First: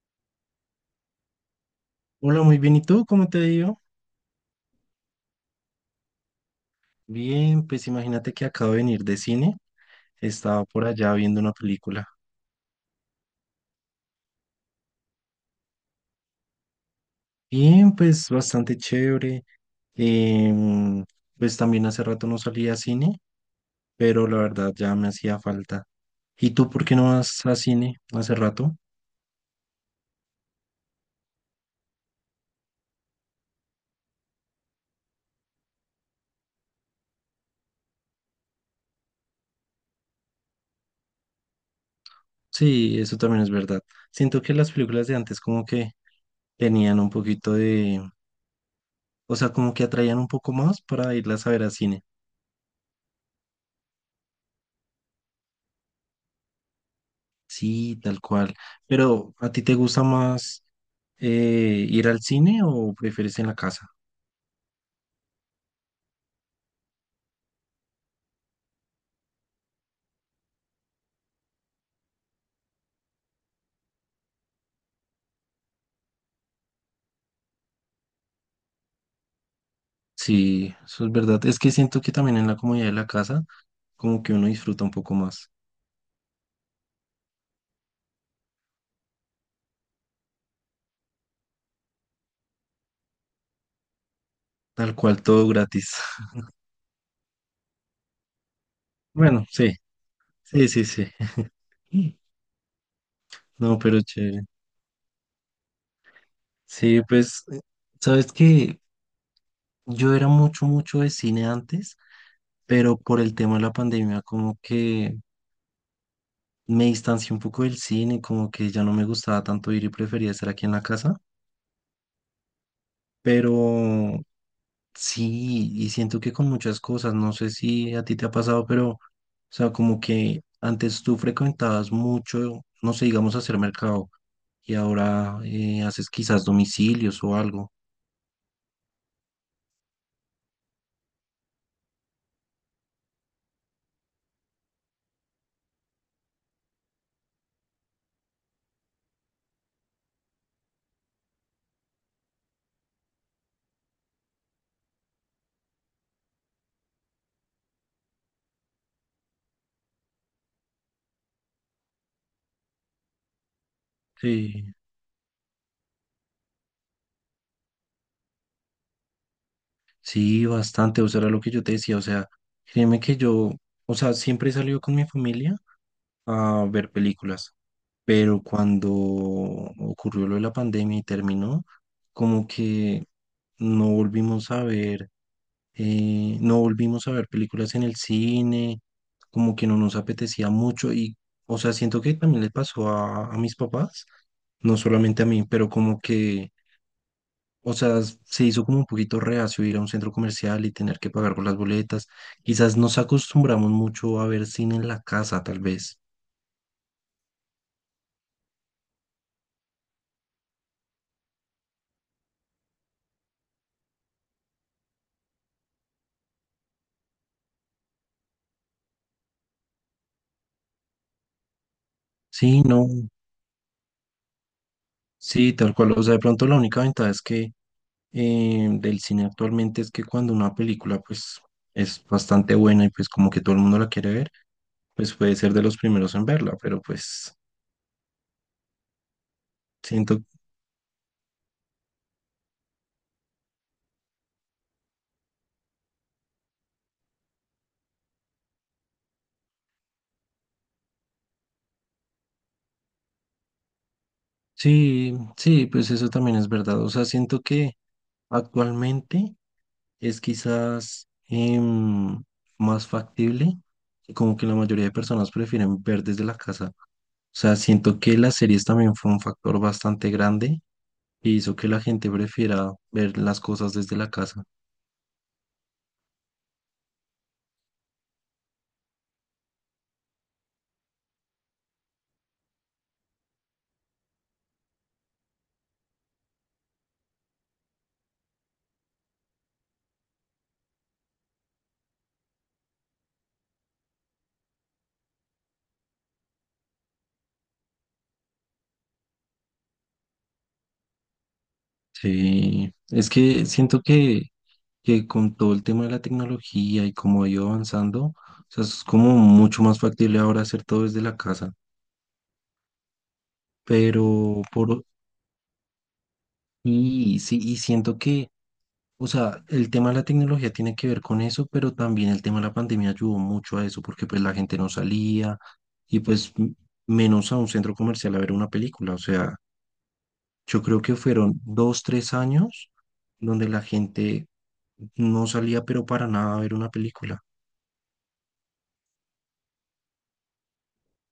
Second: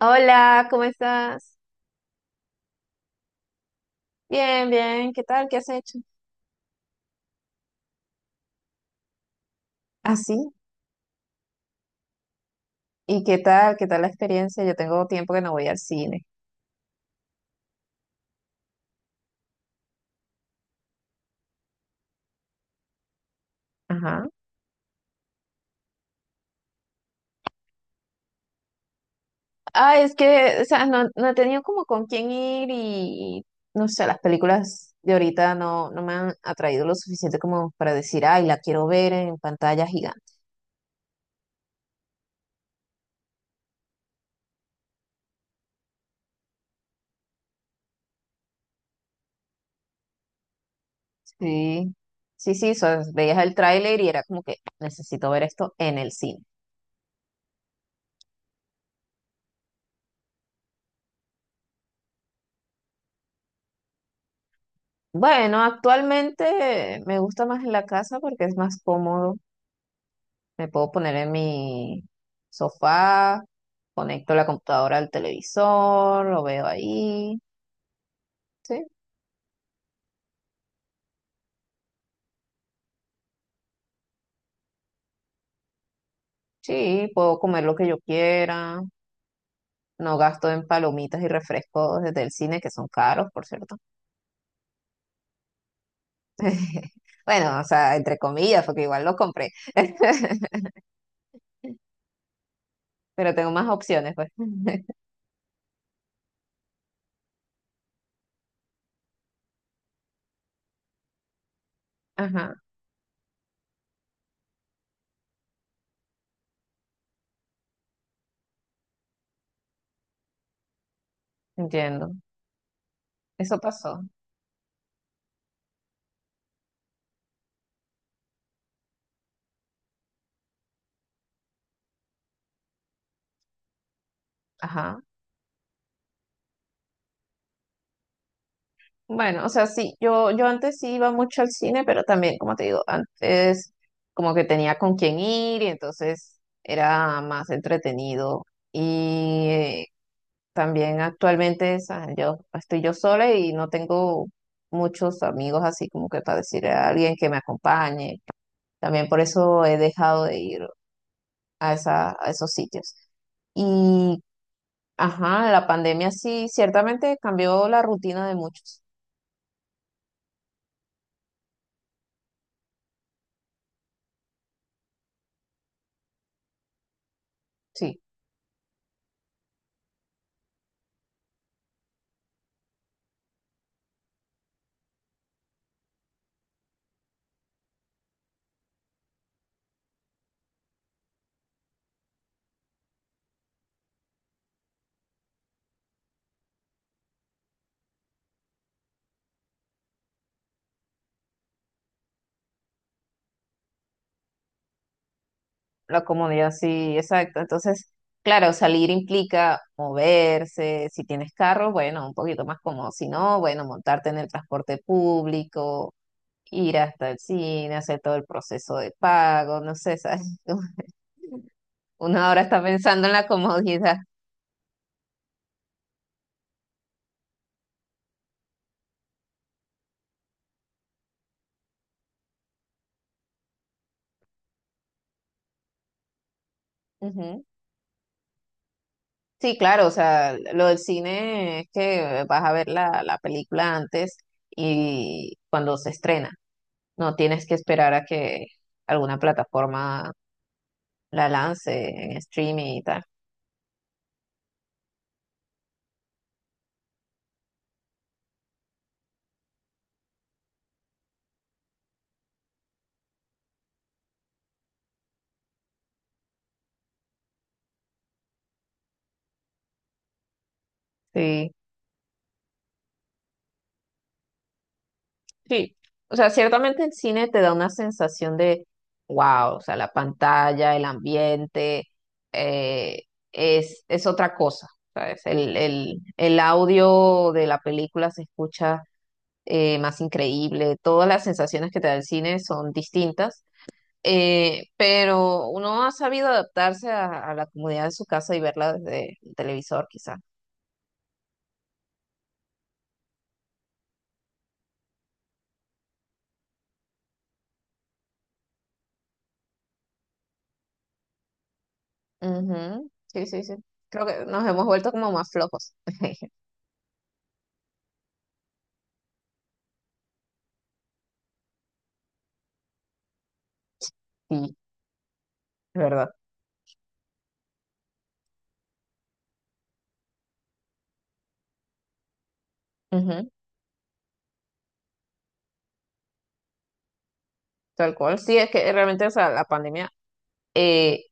Hola, ¿cómo estás? Hola, muy bien. ¿Y tú? ¿Cómo te ha ido? Bien, bien, ¿qué tal? ¿Qué has hecho? Bien, pues imagínate que acabo de venir de cine. ¿Ah, sí? Estaba por allá viendo una película. ¿Y qué tal? ¿Qué tal la experiencia? Yo tengo tiempo que no voy al cine. Bien, pues bastante chévere. Em, pues también hace rato no salía a cine, Ajá. pero la verdad ya me hacía falta. ¿Y tú por qué no vas a cine hace rato? Ah, es que, o sea, no, no he tenido como con quién ir y, no sé, las películas de ahorita no, no me han atraído lo suficiente como para decir, ay, la quiero ver en pantalla gigante. Sí, eso también es verdad. Siento que las películas de antes como que tenían un poquito de, o sea, como que atraían un poco más para irlas a ver a Sí. cine. Sí, sí, o sea, veías el tráiler y era como que necesito ver esto en el cine. Sí, tal cual. Pero, ¿a ti te gusta más ir al cine o prefieres en la casa? Bueno, actualmente me gusta más en la casa porque es más cómodo. Me puedo poner en mi sofá, conecto la computadora al televisor, lo veo ahí. Sí, Sí, eso es verdad. Es que siento que también en la comodidad de la casa, como que uno disfruta un poco más. sí, puedo comer lo que yo quiera. No gasto en palomitas y refrescos desde el cine, que son caros, por cierto. Tal cual, todo gratis. Bueno, o sea, entre comillas, porque igual los Bueno, compré. sí, sí, sí, sí. Mm. Pero tengo más No, pero opciones, pues. chévere. Sí, pues, sabes que yo era mucho, mucho de cine antes, Ajá, pero por el tema de la pandemia, como que me distancié un poco del cine, como que ya no me gustaba tanto ir y prefería estar aquí en la casa. entiendo. Eso pasó. Pero sí, y siento que con muchas cosas, no sé si a ti te ha pasado, pero, o sea, como que antes tú frecuentabas mucho, no sé, digamos, hacer mercado, y Ajá. ahora haces quizás domicilios o algo. Bueno, o sea, sí, yo antes sí iba mucho al cine, pero también, como te digo, antes como que tenía con quién ir y entonces era más entretenido. Y también actualmente, o sea, yo estoy yo sola y no tengo muchos amigos así como que para decirle a alguien que me acompañe. También por eso he dejado de ir a esa, a esos sitios. Y, Sí. ajá, la pandemia sí, ciertamente cambió la rutina de muchos. Sí, bastante, o sea, era lo que yo te decía, o sea, créeme que yo, o sea, siempre he salido con mi familia a ver películas, Sí. pero cuando ocurrió lo de la pandemia y terminó, como que no volvimos a ver. No volvimos a ver películas en el cine, como que no nos apetecía mucho y, o sea, siento que también le pasó a mis papás, no solamente a mí, pero como que, o sea, se hizo como un poquito reacio ir a un centro comercial y tener que pagar por las boletas. Quizás nos acostumbramos mucho a ver cine en la casa, tal vez. La comodidad, sí, exacto. Entonces, claro, salir implica moverse. Si tienes carro, bueno, un poquito más cómodo. Si no, bueno, montarte en el transporte público, ir hasta el cine, hacer todo el proceso de pago, no sé, ¿sabes? Una hora está Sí, no, pensando en la comodidad. sí, tal cual. O sea, de pronto la única ventaja es que del cine actualmente es que cuando una película pues es bastante buena y pues como que todo el mundo la quiere ver, pues puede ser de los primeros en verla, pero pues Ujú. Sí, claro, o siento, sea, lo del cine es que vas a ver la, la película antes y cuando se estrena. No tienes que esperar a que alguna plataforma la lance en streaming y tal. sí, sí, pues eso también es verdad. O sea, siento que actualmente es quizás más factible y como que la mayoría de personas prefieren ver desde la casa. O sea, siento que las series también fue un factor bastante grande y Sí, hizo que la gente prefiera ver las cosas desde la casa. sí. O sea, ciertamente el cine te da una sensación de wow, o sea, la pantalla, el ambiente, eh, es otra cosa, ¿sabes? El audio de la película se escucha más increíble, todas las sensaciones que te da el cine son distintas. Pero uno ha sabido adaptarse a la comodidad de su casa y verla desde el televisor, quizás. Sí, es que siento que con todo el tema de la tecnología y cómo ha ido avanzando, o sea, es como mucho más factible ahora hacer todo desde la casa. Ujú. Sí, sí, sí. Creo que Pero nos hemos por vuelto como más flojos. y sí, y siento que, o sea, el tema de la tecnología tiene que ver con eso, pero también el tema de la pandemia ayudó mucho a eso, porque pues la Sí, gente no salía es y verdad. pues menos a un centro comercial a ver una película. O sea, yo creo que fueron dos, tres años Ujú. donde la gente no salía, pero para nada a ver una película. Tal cual. Sí, es que realmente, o sea, la pandemia eh,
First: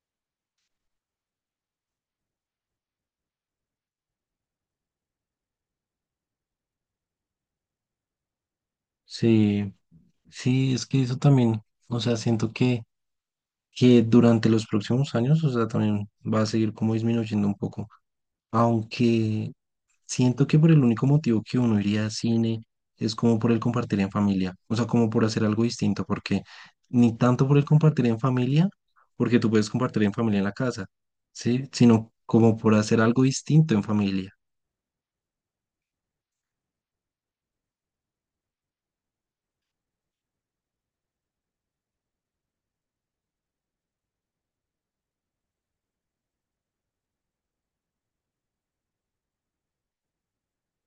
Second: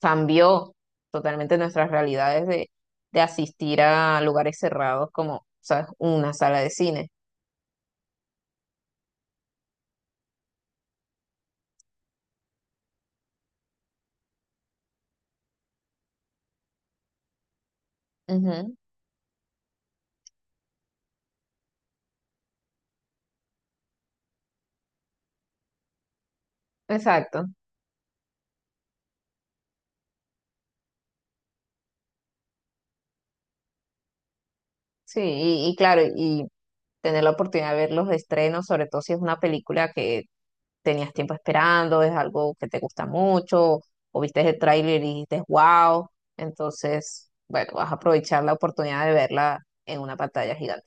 cambió totalmente nuestras realidades de asistir a lugares cerrados como, ¿sabes? Una sala de cine. Sí, sí, es que eso también, o sea, siento que durante los próximos años, o sea, también va a seguir como disminuyendo un poco. Ujú. Aunque siento que por el único motivo que uno iría a cine es como por el compartir en familia, o sea, como por hacer algo distinto, porque ni tanto Exacto. por el compartir en familia, porque tú puedes compartir en familia en la casa, ¿sí? Sino como por hacer algo distinto en familia. Sí, y claro, y tener la oportunidad de ver los estrenos, sobre todo si es una película que tenías tiempo esperando, es algo que te gusta mucho, o viste el tráiler y dijiste, wow, entonces, bueno, vas a aprovechar la oportunidad de verla en una pantalla gigante.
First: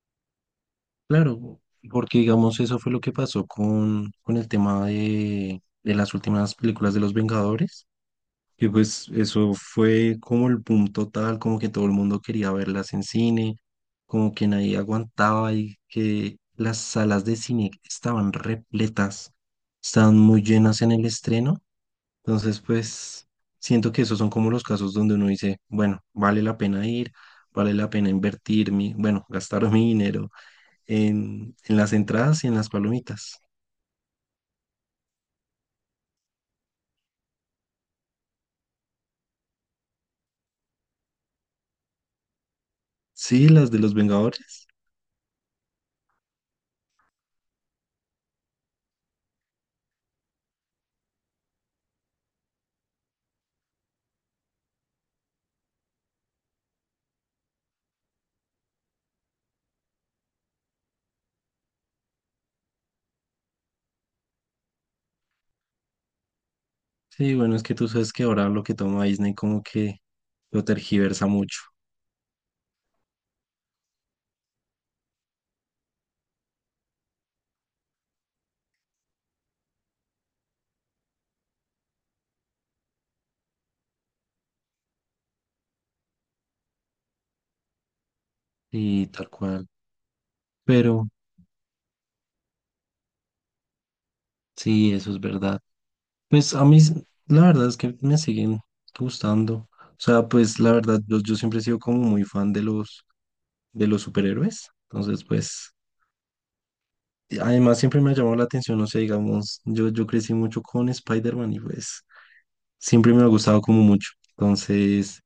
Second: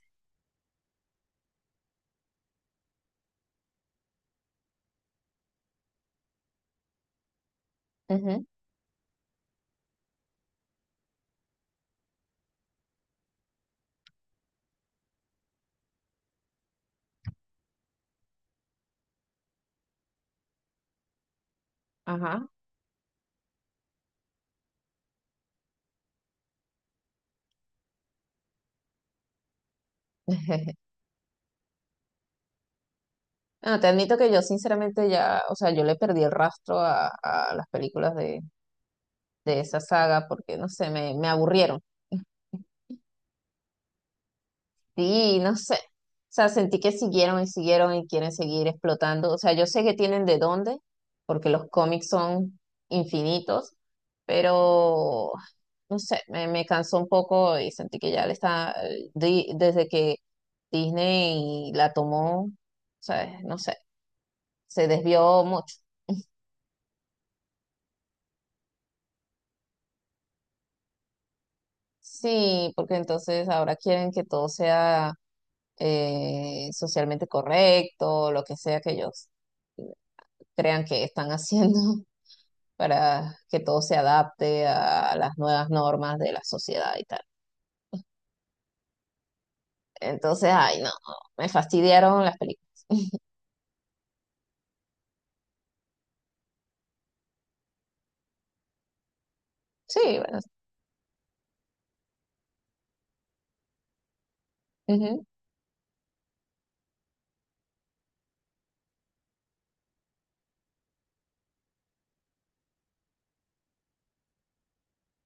Claro, porque digamos eso fue lo que pasó con el tema de las últimas películas de Los Vengadores. Ujú, Que pues eso fue como el boom total, como que todo el mundo quería verlas en cine, como que nadie aguantaba y que las salas de cine estaban repletas, estaban muy llenas en el estreno. ajá. Entonces, pues siento que esos son como los casos donde uno dice, bueno, vale la pena ir, vale la pena invertir mi, bueno, gastar mi dinero en las entradas y en las palomitas. Bueno, te admito que yo sinceramente ya, o sea, yo le perdí el rastro a las películas de esa saga porque, no sé, me aburrieron. Sí, las de los Vengadores. Sí, no sé. O sea, sentí que siguieron y siguieron y quieren seguir explotando. O sea, yo sé que tienen de dónde, porque los cómics son infinitos, pero no sé, me cansó un poco y sentí que ya le está, desde que Disney la tomó, o sea, no sé, se desvió mucho. Sí, bueno, es que tú sabes que ahora lo que toma Disney como que lo tergiversa mucho Sí, porque entonces ahora quieren que todo sea socialmente correcto, lo que sea que ellos. Crean que están haciendo para que todo se adapte a las nuevas normas de la sociedad y tal. y tal cual. Entonces, ay, no, Pero me fastidiaron las películas. sí, eso es verdad. Pues a mí, la verdad es que me siguen gustando. O Sí, sea, bueno, pues la verdad, yo siempre he sido como muy fan de los superhéroes. Entonces, ujú, pues, y además siempre me ha llamado la atención, o sea, digamos, yo crecí mucho con Spider-Man y pues siempre me ha gustado como mucho. Entonces,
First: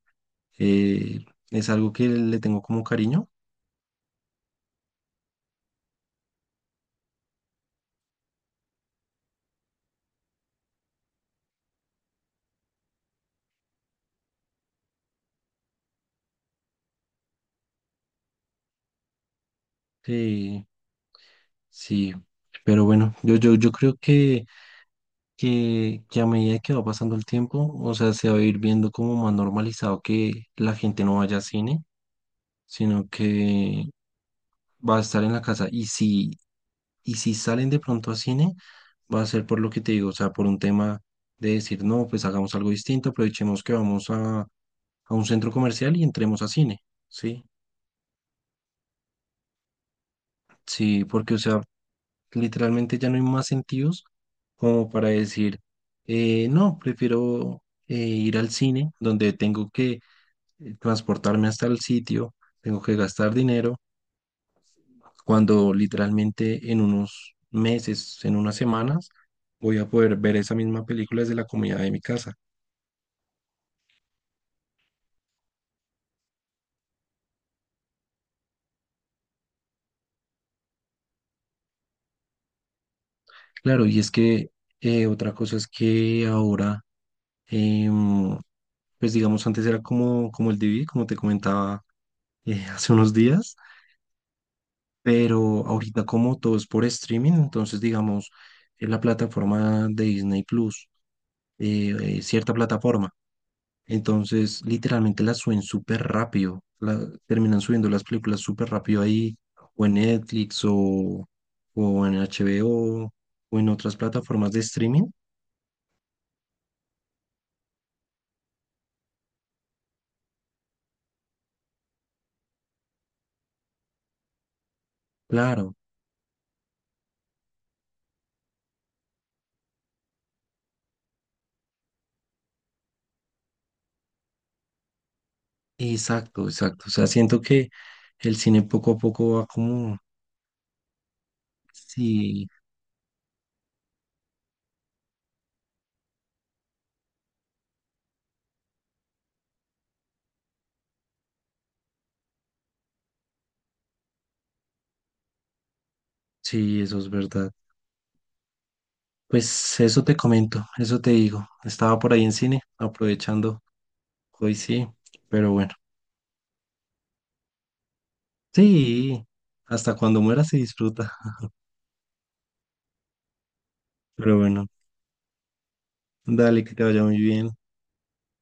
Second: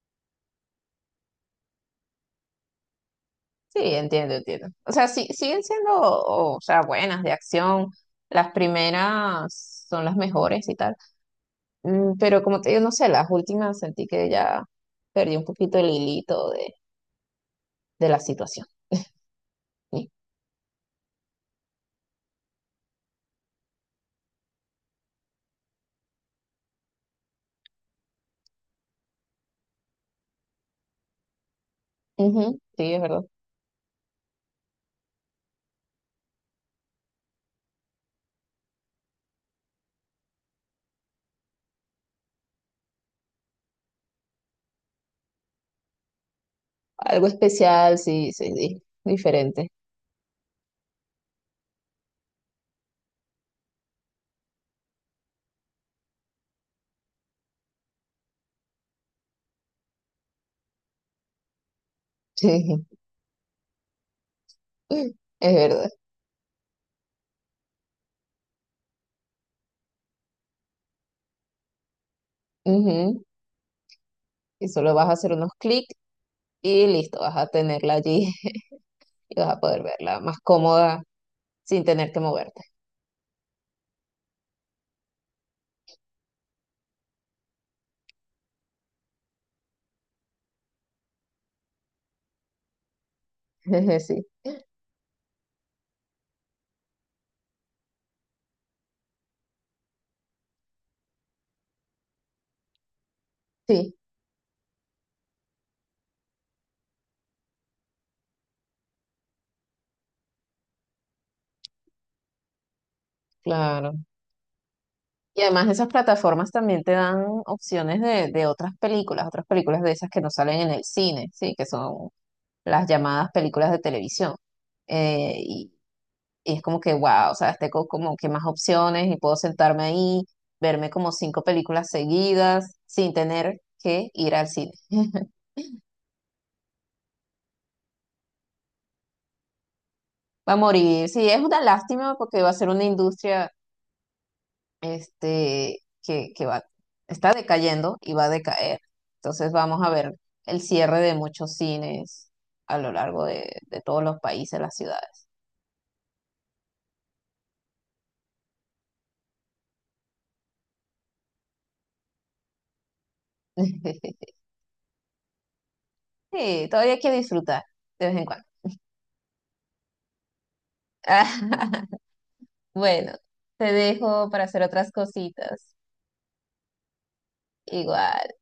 eh, es algo que le tengo como cariño. sí, entiendo, entiendo. O sea, sí, siguen siendo, o sea, buenas de acción. Las primeras son las mejores y tal. Mm. Pero como te digo, no sé, las últimas sentí que ya perdí un poquito el hilito de la situación. Sí. Sí, pero bueno, yo creo que a medida que va pasando el tiempo, o sea, se va a ir viendo como más normalizado que la gente no vaya a cine, Ujú. Sí, es sino verdad. que va a estar en la casa. Y si salen de pronto a cine, va a ser por lo que te digo, o sea, por un tema de decir, no, pues hagamos algo distinto, aprovechemos que vamos a un centro comercial y entremos a cine, Algo ¿sí? especial, sí, sí, sí, diferente. Sí, porque, o sea, literalmente ya no hay más sentidos como para decir, no, prefiero ir al cine donde tengo que transportarme hasta el sitio, tengo Sí, que gastar dinero, es cuando verdad. literalmente en unos meses, en unas semanas, voy a poder ver esa misma película desde la comodidad de mi casa. Ujú. Y solo vas a hacer unos clics y listo, vas a tenerla allí y vas a poder verla más cómoda sin tener que moverte. Claro, y es que otra cosa es que ahora, em, pues digamos, antes era como, como el DVD, como te comentaba hace unos días Sí, pero ahorita como todo es por streaming, entonces digamos, en la plataforma de Disney Plus, cierta plataforma, sí, entonces literalmente la suben súper rápido, la, terminan subiendo las películas súper rápido ahí, o en Netflix, o en HBO, o en otras claro. plataformas de streaming, Y además esas plataformas también te dan opciones de otras películas de esas que no salen en el cine, ¿sí? Que son las llamadas películas de televisión. Eh, y, claro, y es como que, wow, o sea, tengo como que más opciones y puedo sentarme ahí, verme como cinco películas seguidas sin tener que ir al cine. exacto, exacto, o sea, siento que el cine poco a poco va como, Va a morir, sí, es una lástima porque va sí, a ser una industria este, que va, está decayendo y va a decaer. Entonces vamos a ver el cierre de muchos cines a lo largo de todos los países, las ciudades. sí, eso es verdad. Pues eso te comento, eso te digo. Estaba por ahí en cine, aprovechando. Hoy sí, pero bueno. Sí, todavía hay que disfrutar de vez en cuando. Sí, hasta cuando muera se disfruta. Bueno, te dejo Pero para hacer bueno, otras cositas. dale, que te vaya muy bien. Igual.